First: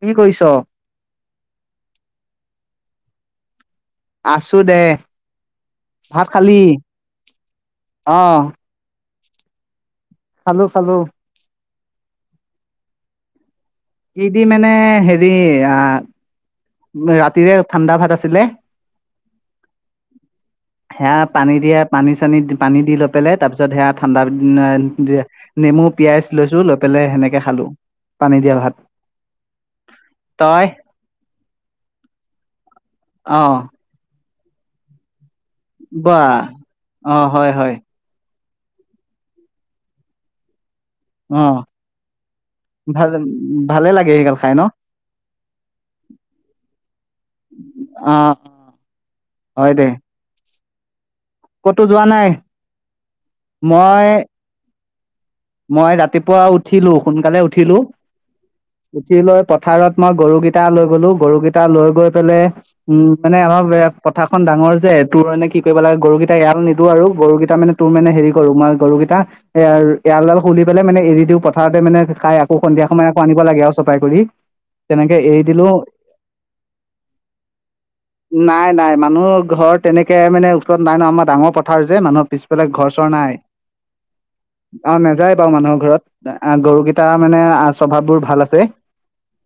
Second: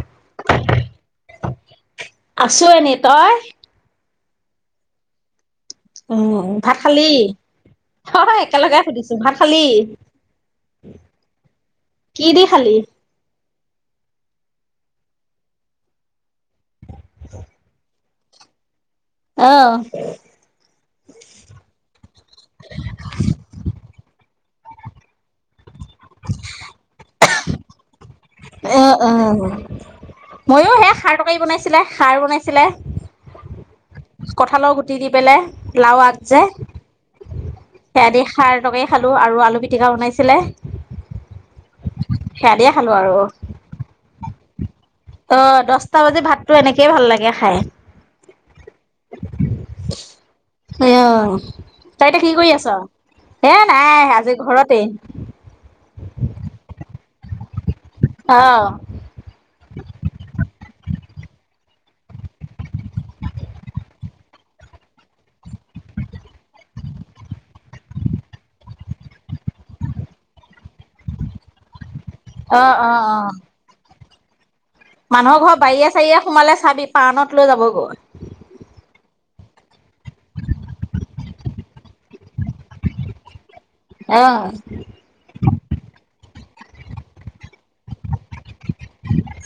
কি কৰিছ? আছো এনে, তই? আছো দে। ভাত উম, খালি? ভাত খালি? অ অঁ একেলগে সুধিছো ভাত খালি? খালো খালো। কি দি খালি? কি দি মানে হেৰি, আ ৰাতিৰে ঠাণ্ডা ভাত আছে আছিলে আহ সেয়া পানী দিয়া পানী চানী, পানী দি লৈ পেলাই তাৰ পিছত সেয়া ঠাণ্ডা না নেমু পিয়াজ লৈছো, লৈ পেলাই সেনেকে খালো, পানী দিয়া ভাত অহ আহ, তই ময়ো সে খাৰ তৰকাৰি বনাইছিলে, খাৰ বনাইছিলে। অঁ। কঁঠালৰ গুটি দি পেলাই লাউ বা আগ যে অঁ হয় হয়। সাৰটোকে খালো আৰু আলু পিটিকা বনাইছিলে। উম সেয়া দিয়ে খালো ভাল ভালে লাগে সেই গাল খাই ন আহ দছটা বজাত ভাতটো এনেকেই ভাল লাগে খাই অঁ হয় দে স [unintelligible] কতো যোৱা নাই এ নাই মই আজি ঘৰতে মই ৰাতিপুৱা উঠিলো সোনকালে উঠিলো অ উঠি লৈ পথাৰত মই গৰুকেইটা কেইটা লৈ গ'লো গৰু কেইটা লৈ গৈ পেললে উম মানে অলপ এ পথাৰ খনন ডাঙৰ যে তোৰ মানে কি কৰিব লাগে গৰুকেইটা এটা এৰাাল নিদো আৰু গৰুকেইটা মানে তোৰ মানে হেৰি কৰো মই গৰুকেইটা এ এৰালডাল খুলি পেলাই মানে এৰি দিওঁ পথাৰতে মানে খাই আকৌ অ সন্ধিয়া অ সময় অ আকৌ আনিব লাগে আৰু চপাই কৰি তেনেকে মানুহৰ এৰি ঘৰ দিলো বাৰিয়ীয়ে চাৰিয়ে সোমালে চাবি পাৰণত লৈ যাবগৈ নাই নাই মানুহ ঘৰ তেনেকে মানে উৎকত নাই ন আমাৰ ডাঙৰ পথাৰ যে মানুহৰ পিছ পেলাক ঘৰ চৰ নাই অ আৰু নাযায় বাৰু মানুহৰ ঘৰত গৰুকেইটাৰ মানে স্বভাৱ বোৰ ভাল আছে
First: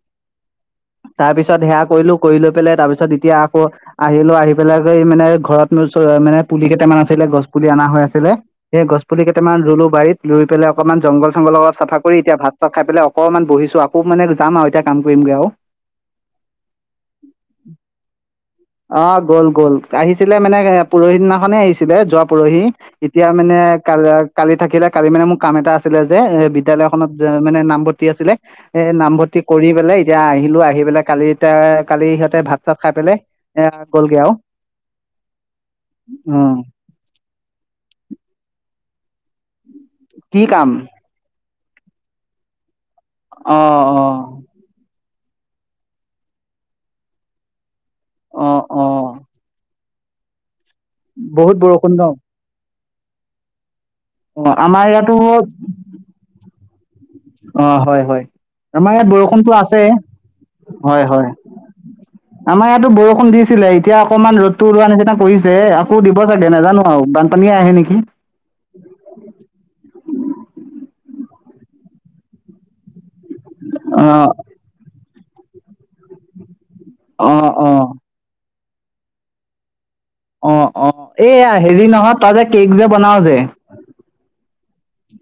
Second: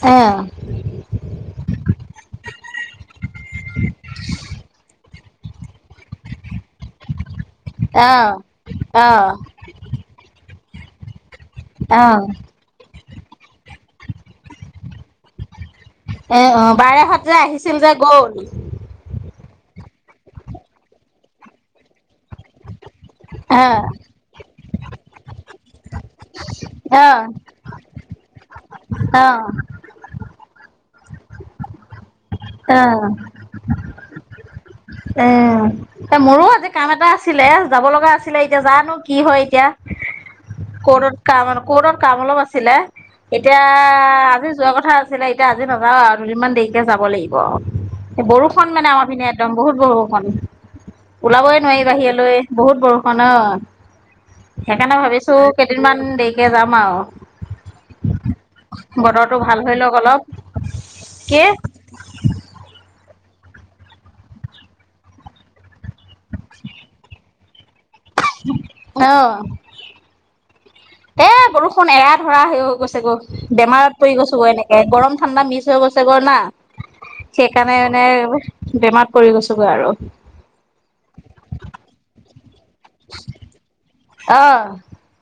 অ', পিছত সেয়া কৰিলো কৰি লৈ পেলাই তাৰ পিছত এতিয়া আকৌ আহিলো আহি পেলাই কৰি মানে ঘৰত মানে পুলি কেইটামান আছিলে গছ পুলি অনা হৈ আছিলে অ', সেই গছ পুলি অ', কেইটামান ৰুলো বাৰীত ৰুই পেলাই অকণমান জংগল লগত চাফা কৰি অ', এতিয়া ভাত চাত খাই পেলাই অকণমান বহিছো আকৌ মানে যাম আৰু এতিয়া কাম কৰিমগৈ আৰু এ অ বাৰ হত যে আহিছিল যে গ'ল অ' গ'ল গ'ল আহিছিলে মানে পৰহি দিনা অখনে আহিছিলে যোৱা পৰহি এতিয়া মানে অ', কালি থাকিলে কালি মানে মোক কাম এটা আছে আছিলে যে অ', বিদ্যালয়খনত অ', মানে নামভৰ্তি কি আছিলে এ নামভৰ্তি অ', কৰি পেলাই এতিয়া আহি আহিলো আহি পেলাই কালি এতিয়া কালি সিহঁত তাতে ভাত চাত অ', খাই পেলাই এ গ'লগে আৰু উম এ মোৰো উম আজি কাম এটা আছিলে যাব লগা আছিলে এতিয়া জানো কি হয় এতিয়া [unintelligible] কৰ্টত কাম কৰ্তত কাম অলপ আছিলে এতিয়া অ' অ' আজি যোৱা কথা আছিলে এতিয়া আজি নাযাও আৰু দুদিনমান দেৰিকে যাব লাগিব এই অ' বৰষুণ মানে অ' আমাৰপিনে একদম বহুত বৰষুণ হয় বহুত ওলাবই নোৱাৰি বৰষুণ ন বাহিৰলৈ বহুত বৰষুণ অ ন অ আমাৰ ইয়াতো কেইদিন মান দেৰিকে যাম। আ অ হয় হয় আমাৰ ইয়াত বতৰটো বৰষুণটো ভাল হৈ আছে লওক অলপ হয় হয় কি অ আমাৰ ইয়াতো বৰষুন দিছিলে এতিয়া অকণমান ৰ'দতটো উলোৱা নিচিনা কৰিছে আকৌ দিব চাগে নাজানো আৰু বানপানীয়ে আহে নেকি আহ এ বৰষুণ এৰা ধৰা হৈ গৈছে গৈ বেমাৰত পৰি অঁ গৈছো গ এনেকে গৰম ঠাণ্ডা মিছ হৈ গৈছে গৰনা অঁ সেইকাৰণে অঁ মানে বেমাৰ পৰি গৈছগৈ আৰু অ অ এয়া হেৰি নহয় তই যে কেক যে বনাও যে অ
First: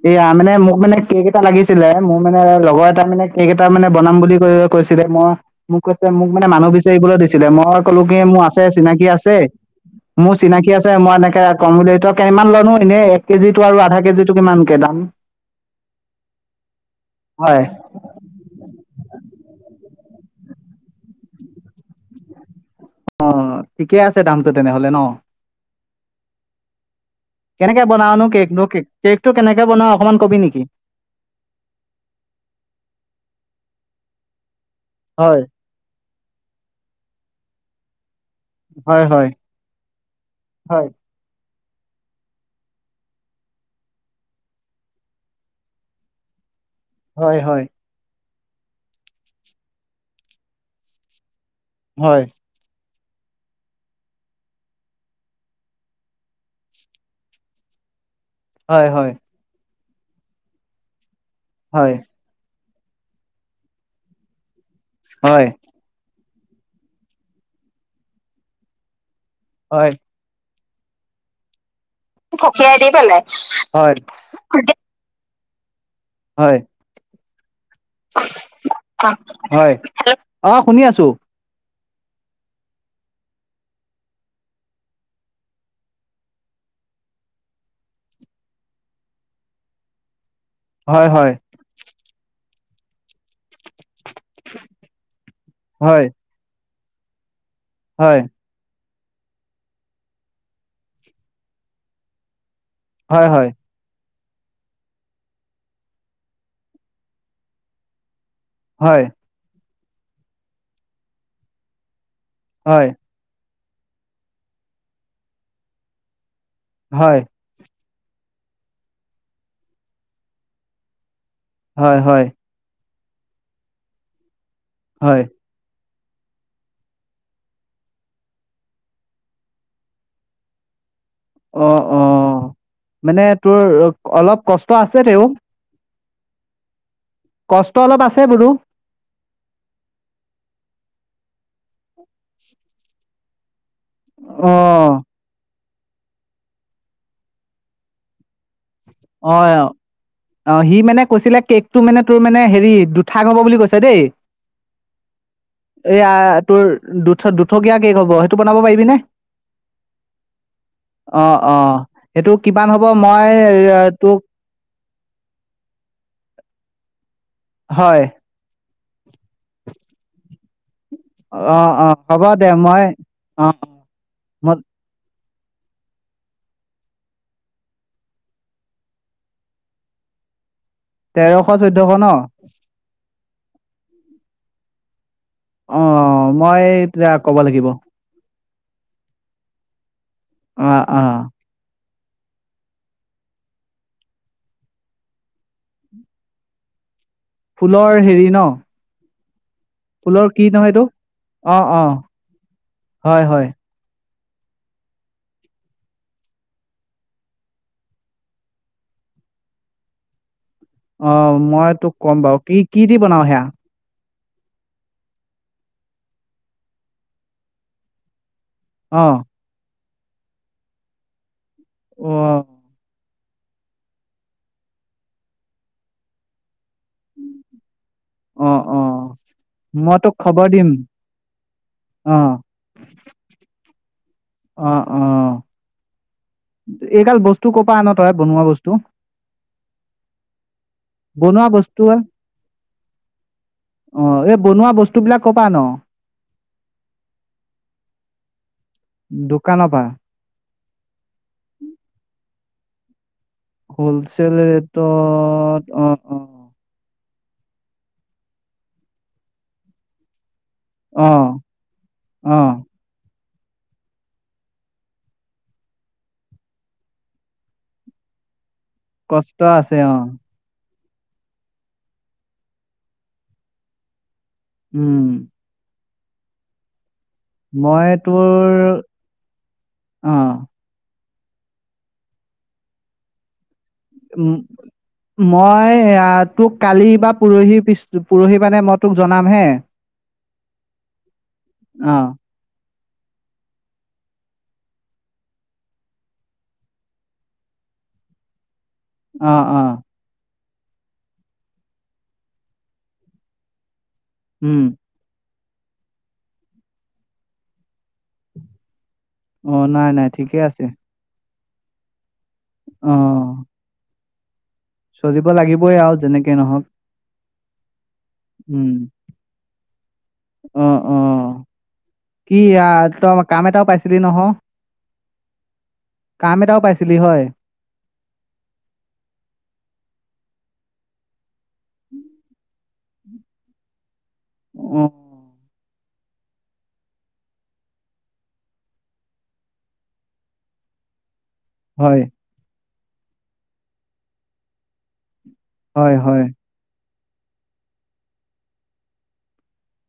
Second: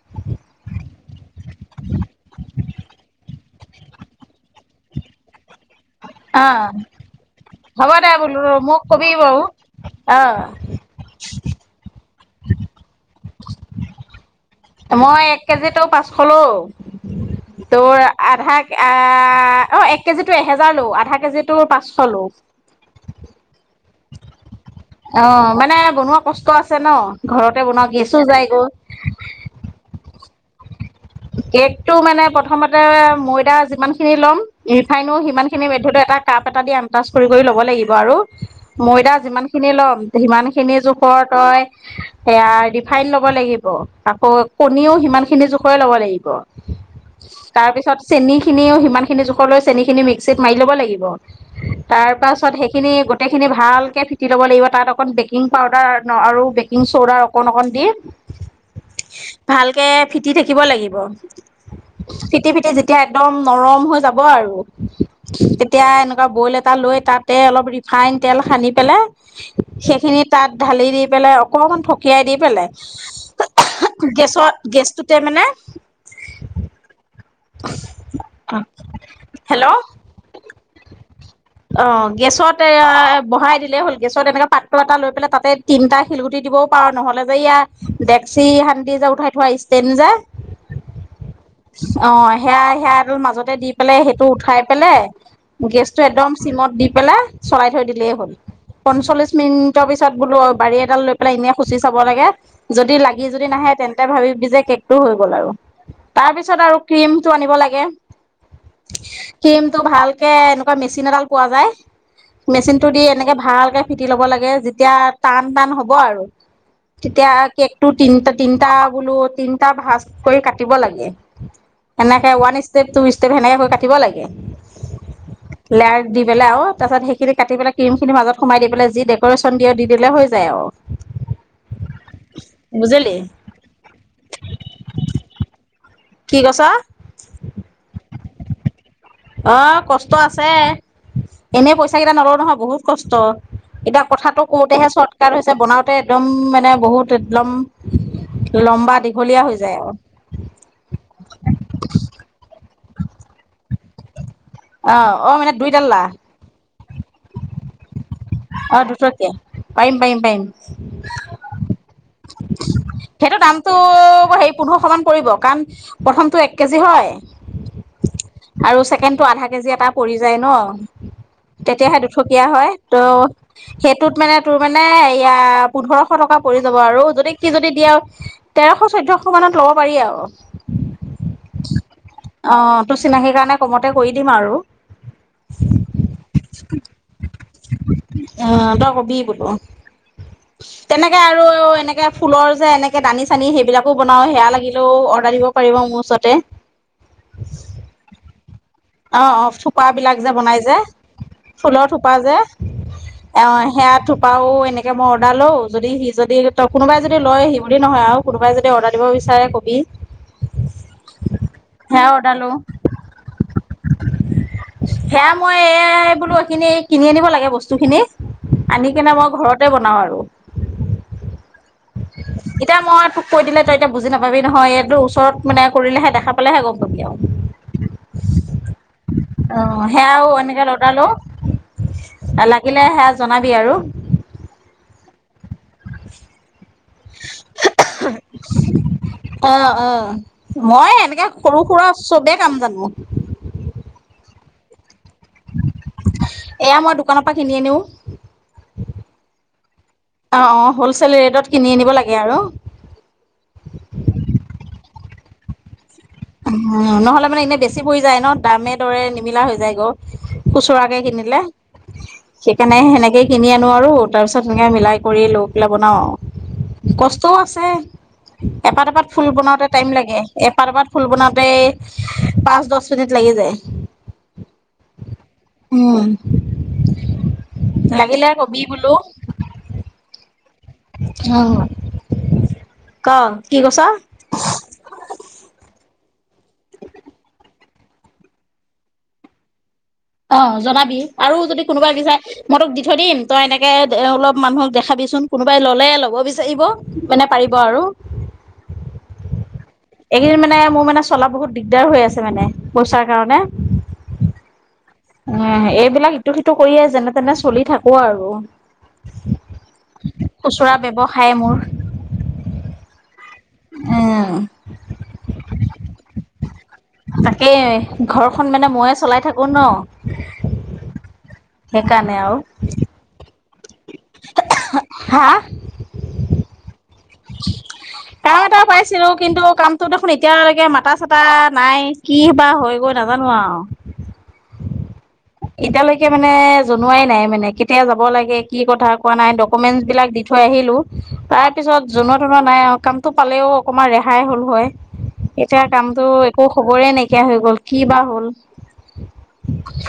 এয়া মানে মোক মানে কেক এটা লাগিছিলে মোৰ মানে লগৰ এটা মানে কেক এটা মানে বনাম বুলি কৈ কৈছিলে মই মোক কৈছে মোক অ মানে মানুহ বিচাৰিবলৈ দিছিলে মই হ'ব কলো দে কি বোলো মোৰ আছে মোক চিনাকি কবি আছে বাৰু মোৰ অ চিনাকি আছে মই এনেকে কম বুলি তই কেমান লনো এনেই এক কেজিতটো আৰু আধা কেজিত মই এক কেজিত তো পাঁচশ লও হয় তোৰ আধা আহ অ এক কেজিতো এহেজাৰ লো আধা কেজিতো পাঁচশ লো অঁ ঠিকে আছে দাম তেনেহলে ন অ মানে বনোৱা কষ্ট আছে ন ঘৰতে কেনেকে বনোৱা গেছো বনাওনো কেক যায়গৈ কেকটো কেনেকে বনা অকমান কবি নেকি উ কেকটো মানে প্ৰথমতে ময়দা যিমান খিনি ল'ম ৰিফাইনো হয়, সিমানখিনি ব্যত এটা কাপ এটা দি আমটাচ কৰি কৰি ল'ব লাগিব আৰু হয়, ময়দা হয়, যিমান খিনি ল'ম সিমান খিনি হয়, জোখৰ তই সেয়া ৰিফাইন ল'ব লাগিব আকৌ কণীও সিমান খিনি জো ল'ব লাগিব হয়, হয়, তাৰপিছত চেনী খিনিও সিমান খিনি জোখ লৈ চেনি খিনি মিক্সিত মাৰি ল'ব লাগিব। তাৰ হয়, পাছত সেইখিনি। গোটেইখিনি ভালকৈ ফেটি ল'ব লাগিব তাত অকণ বেকিং পাউদাৰ আৰু বেকিং চ'দাৰ অকণ অকণ দি। হয় হয়। কে তি থাকিব লাগিব। হয়, ফিতে ফিতে যে। এতিয়া একদম নৰম হৈ যাব আৰু। হয়, তেতিয়া এনেকা। বইল এটা লৈ তাতে অলপ ৰিফাইন তেল সানি পেলাই হয়। সেইখিনি তাত ঢালি দি পেলাই অকণমান ফ পকিয়াই দি পেলাই কে মানে হয় হেল্ল' হয় অ শুনি আছো অ গেছত এ বহাই দিলেই হ'ল গেছত এনেকে পাত্ৰ এটা লৈ পেলাই তাতে তিনটা শিলগুটি দিবও পাৰো নহ'লে যে ইয়াৰ ডেক্সি সান্তি যে উঠাই থোৱা ষ্টেণ্ড যে। হয়, হয়, অঁ। সেয়াই সেয়া এডাল মাজতে দি পাই সেইটো উঠাই পেলাই গেছ টো হয়, একদম মদ দি পেলাই চলাই থৈ দিলেই হয়, হ'ল পঞ্চল্লিশ মিনিটৰ পিছত বোলো বাৰী এডাল লৈ পেলাই এনে খুচি চাব লাগে। যদি লাগি হয়, যদি হয়, নাহে তেন্ত ভাবিবি যে কেক টো হৈ গ'ল আৰু তাৰ পিছত আৰু ক্ৰীমত আনিব লাগে। হয়, কিম ভালকে এনেকুৱা মেচিন এডাল। পোৱা যায়। মেচিন টো হয়, দি এনেকে ভাল। ফিটি লব লাগে যেতিয়া টান টান হ'ব আৰু হয়, তেতিয়া কে তিনটা তিনটা বোলো তিনটা ভাজ কৰি কাটিব লাগে হয়, হয়, এনেকে ওৱান ষ্টপ টো ইচ তে ভেনেকাকৈ কাটিব লাগে হয় লাই দি পেলাই আৰু তাৰ পিছত সেইখিনি কাটি পেলাই ক্ৰীম খিনি মাজত সোমাই দি পেল যি ডেকৰেচন দিয় দি দিলে হৈ যায় আৰু অ অ বুজিলি মানে তোৰ অলপ কষ্ট আছে তেও কি কছ কষ্ট অলপ আছে বোলো অ কষ্ট আছে এনে পইচা কেইটা নলওঁ নহয় বহুত কষ্ট এতিয়া কথাটো কওঁতেহে অ', চৰ্টকাট হৈছে বনাওঁ ততে একদম মানে বহুত একদম লম্বা দীঘলীয়া হৈ অ', যায় আৰু অ কৈছিলে কেকটো মানে তোৰ মেনে ঠাক হ'ব বুলি কৈছে দেই অ অ মানে দুইটাল্লা এয়া তোৰ দুঠ দুঠো ক কে ক প সেইটো বনাব অ পাৰিবিনে দুটকীয়া পাৰিম পাৰিম পাৰিম অ অ সেইটো কিমান হব তোক হে পোন্ধৰশ মান পৰিব কাৰণ প্ৰথমটো এক কেজি হয় হয় আৰু ছেকেণ্ড তটো আধা কেজি এটা পৰি যায় ন অ অ অ হ'ব দে মই ত' অ সেইটোত মানে মই তোৰ মানে এয়া পোন্ধৰশ টকা পৰি যাব আৰু যদি কি যদি দিয়া তেৰশ চৈধ্যয়শ মানত লব পাৰি আৰু তেৰশ চৈধ্যশ ন অ তোৰ চিনাকীৰ কাৰণে কমতে কৰি দিম আৰু অ মই তেতিয়া ক'ব লাগিব অ তই কবি বোলো অ অ তেনেকে আৰু অ এনেকে ফুলৰ যে এনেকে দানি চানি সেইবিলাকো বনাওঁ সেয়া লাগিলেও অৰ্ডাৰ দিব পাৰিব মোৰ ওচৰতে ফুলৰ হেৰি ন অ অ থোপাবিলাক ফুলৰ যে কি বনাই নহয় যে এইটো অ অ ফুলৰ থোপা যে হয় হয় সেয়া থো পাও এনেকৈ মই অৰ্ডাৰ লওঁ যদি সি যদি কোনোবাই যদি লয় সি বুলি নহয় আৰু কোনোবাই যদি অৰ্ডাৰ দিব বিচাৰে কবি অ, মই তোক সেয়া ক'ম অৰ্ডাৰ বাৰু। লও কি, কি দি বনাৱ সেয়া? সেয়া মই এই বোলো এইখিনি কিনি আনিব লাগে বস্তুখিনি। আনি অ কেনে মই ঘৰতে বনাওঁ আৰু। অ এতিয়া মই তোক কৈ দিলে তই এতিয়া বুজি নাপাবি নহয় এইটো ওচৰত মানে কৰিলেহে দেখা পালেহে গ'ম অ অ অ, মই তোক সেয়াও খবৰ এনেকে দিম অৰডাৰ লওঁ। অ লাগিলে সেয়া জনাবি আৰু। অ অ। এই গাল বস্তু কপা আন তই বনোৱা বস্তু? অ অ মই এনেকৈ বনোৱা সৰু বস্তু সুৰা চবেই কাম জানো। অ এই বনোৱা বস্তু বিলাক কৰ পৰা আন এয়া মই দোকানৰ পৰা কিনি আনিও। অ, দোকানৰ পৰা অ। হলচেল ৰেটত কিনি আনিব লাগে আৰু। ত অ উ নহলে মানে এনে বেছি পৰি যায় ন, দামে দৰে নিমিলা হৈ যায় গৈ। খুচৰাকে অ কিনিলে অ সেইকাৰণে সেনেকে কিনি আনো আৰু তাৰপিছত সেনেকৈ মিলাই কৰি লৈ পেলাই বনাওঁ। কষ্টও আছে। এপাত এপাত ফুল কষ্ট বনাওঁতে আছে টাইম অ লাগে। এপাত এপাত ফুল বনাওতেই পাঁচ-দছ মিনিট লাগি যায়। উম। উম। মই লাগিলে কবি তোৰ, বোলো অহ অ ক, কি কৈছ? মই সেয়া তোক কালি বা পৰহি পিছ পৰহি মানে মই তোক জনাম হে। অ জনাবি আৰু যদি কোনোবা অ বিচাৰে মই তোক থৈ দিম তই এনেকৈ অলপ মানুহক দেখাবিচোন। কোনোবাই ল'লে ল'ব বিচাৰিব, মানে পাৰিব আৰু। অ। অ। মানে মোৰ মানে চলা বহুত দিগদাৰ হৈ আছে, মানে পইচাৰ কাৰণে। উম। উ এইবিলাক ইটো সিটো কৰিয়ে যেনে তেনে চলি থাকো আৰু। অ, নাই নাই। ঠিকেই আছে। তাই মোৰ অ। অ। চলিব লাগিবই আৰু যেনেকে নহওক। তাকেই। ঘৰখন মানে উম ময়ে চলাই থাকো ন। অ অ সেইকাৰণে কি আহ আৰু। তই কাম এটাও পাইছিলি নহয়। হা কাম এটাও পাইছিলি হয়? কাম এটা পাইছিলো, কিন্তু কামটো দেখোন এতিয়ালৈকে মাতা চাতা। নাই কি বা হৈ [unintelligible] নাজানো আওঁ। অহ এতিয়ালৈকে মানে জনোৱাই নাই মানে কেতিয়া যাব লাগে কি কথা কোৱা নাই ডকুমেন্টচ বিলাক দি থৈ আহিলো। তাৰ পিছত হয় জোনৱা তনুৱা নাই কামটো পালেও অকণমান ৰেহাই হ'ল হয়। এতিয়া হয় কামতটো হয় একো খবৰে নাই। কিয়া হৈ গ'ল কি বা হ'ল।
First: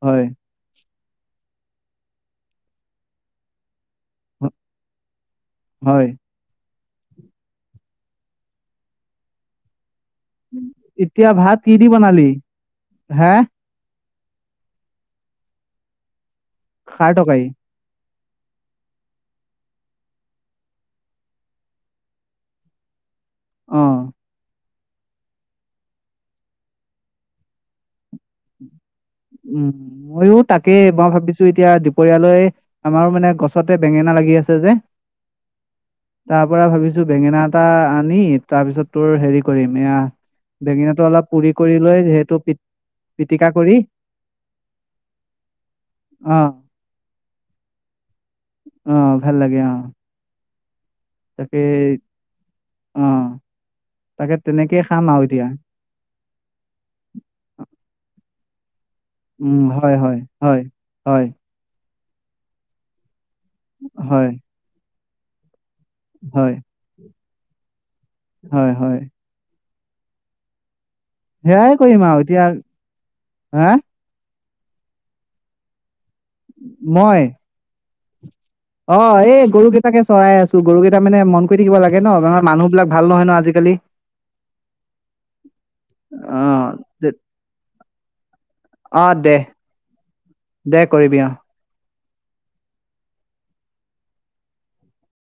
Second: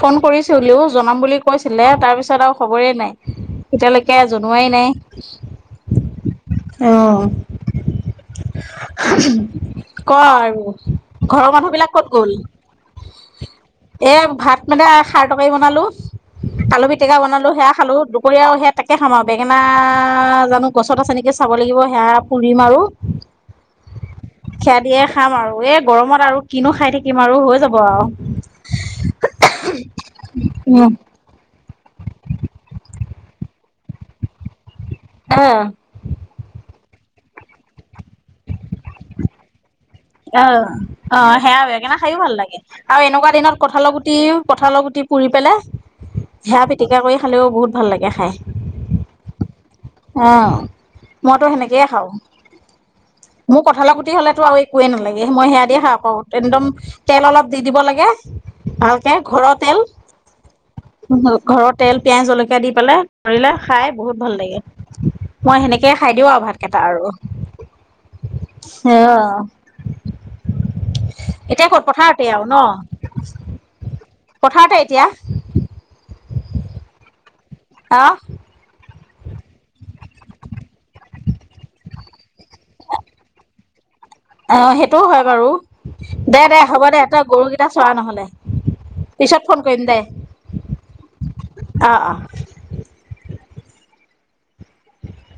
হয়। কৈছে বোলে অ জনাম বুলি কৈছিলে তাৰপিছত আৰু খবৰেই নাই। এতিয়ালৈকে হ- জনোৱাই নাই। হয় অহ [unintelligible] এতিয়া ভাত কি দি বনালি হা? এয়াম ভাত মানে খাৰ তৰকাৰী বনালোচ। আলু খাৰ পিটিকা তৰকাৰী বনালো সেয়া খালো কৰি আৰু সেয়া তাকে খাম আৰু বেঙেনা জানো গছত আছে নেকি চাব লাগিব সেয়া পুৰিম আৰু। অহ! সেয়া দিয়ে খাম আৰু এ গৰমত আৰু কিনো খাই থাকিম আৰু হৈ যাব আৰু। উম। মইয়ো তাকে উম মই ভাবিছো এতিয়া দুপৰীয়ালৈ আমাৰ মানে গছতে বেঙেনা লাগি আছে ছে যে অ তাৰ পৰা ভাবিছো তোৰ বেঙেনা এটা আনি তাৰ পিছত তোৰ হেৰি কৰিম এয়া বেঙেনাটো অলপ অহ-অহ পুৰি সেয়া কৰি বেঙেনা লৈ খায়ো ভাল সেইটো পি লাগে আৰু এনেকুৱা পিটিকা দিনত কৰি কঠালৰ গুটি গুটি কঁঠালৰ গুটি পুৰি পেলাই অ হেয়া পিটিকা কৰি খালেও বহুত ভাল লাগে খাই। অ ভাল লাগে অ অহ' মইতো তাকে সেনেকেইে খাওঁ অ মোৰ কঠালৰ গু এইয়া তাকে হ'লেতো আৰু তেনেকেই একোৱে খাম আৰু নালাগে এতিয়া। মই সেয়া দিয়ে খাব পাৰোঁ একদম তেল অলপ দি দিব লাগে। অহ, এ ঘৰৰ উম, তেল হয়, হয়, হয়, হয়, [inaudible] ঘৰত তেল পিঁয়াজ, জলকীয়া দি পেলাই কৰিলে খাই, বহুত হয়, ভাল লাগে। মই সেনেকে কে খাই দিওঁ আৰু, হয়, ভাতকেইটা আৰু। হয়, হয়। অ'হ সেয়াই ক'ত কৰিম পথাৰতে আৰু ন এতিয়া, হা? পথাৰতে এতিয়া? মই অ'হ। অ' এই গৰুকেইটাকে চৰাই আছোঁ। অ গৰুকেইটা মানে, মন কৰি থাকিব লাগে ন। কাৰণ মানুহ বিলাক ভাল নহয় ন, আজিকালি। অ', সেইটোও হয় বাৰু দে দে আহ হ'ব দে তই গৰুকেইটা চৰা নহ'লে অ দে, পিছত ফোন কৰিম দে দে কৰিবি অ'। অ', অ', [unintelligible]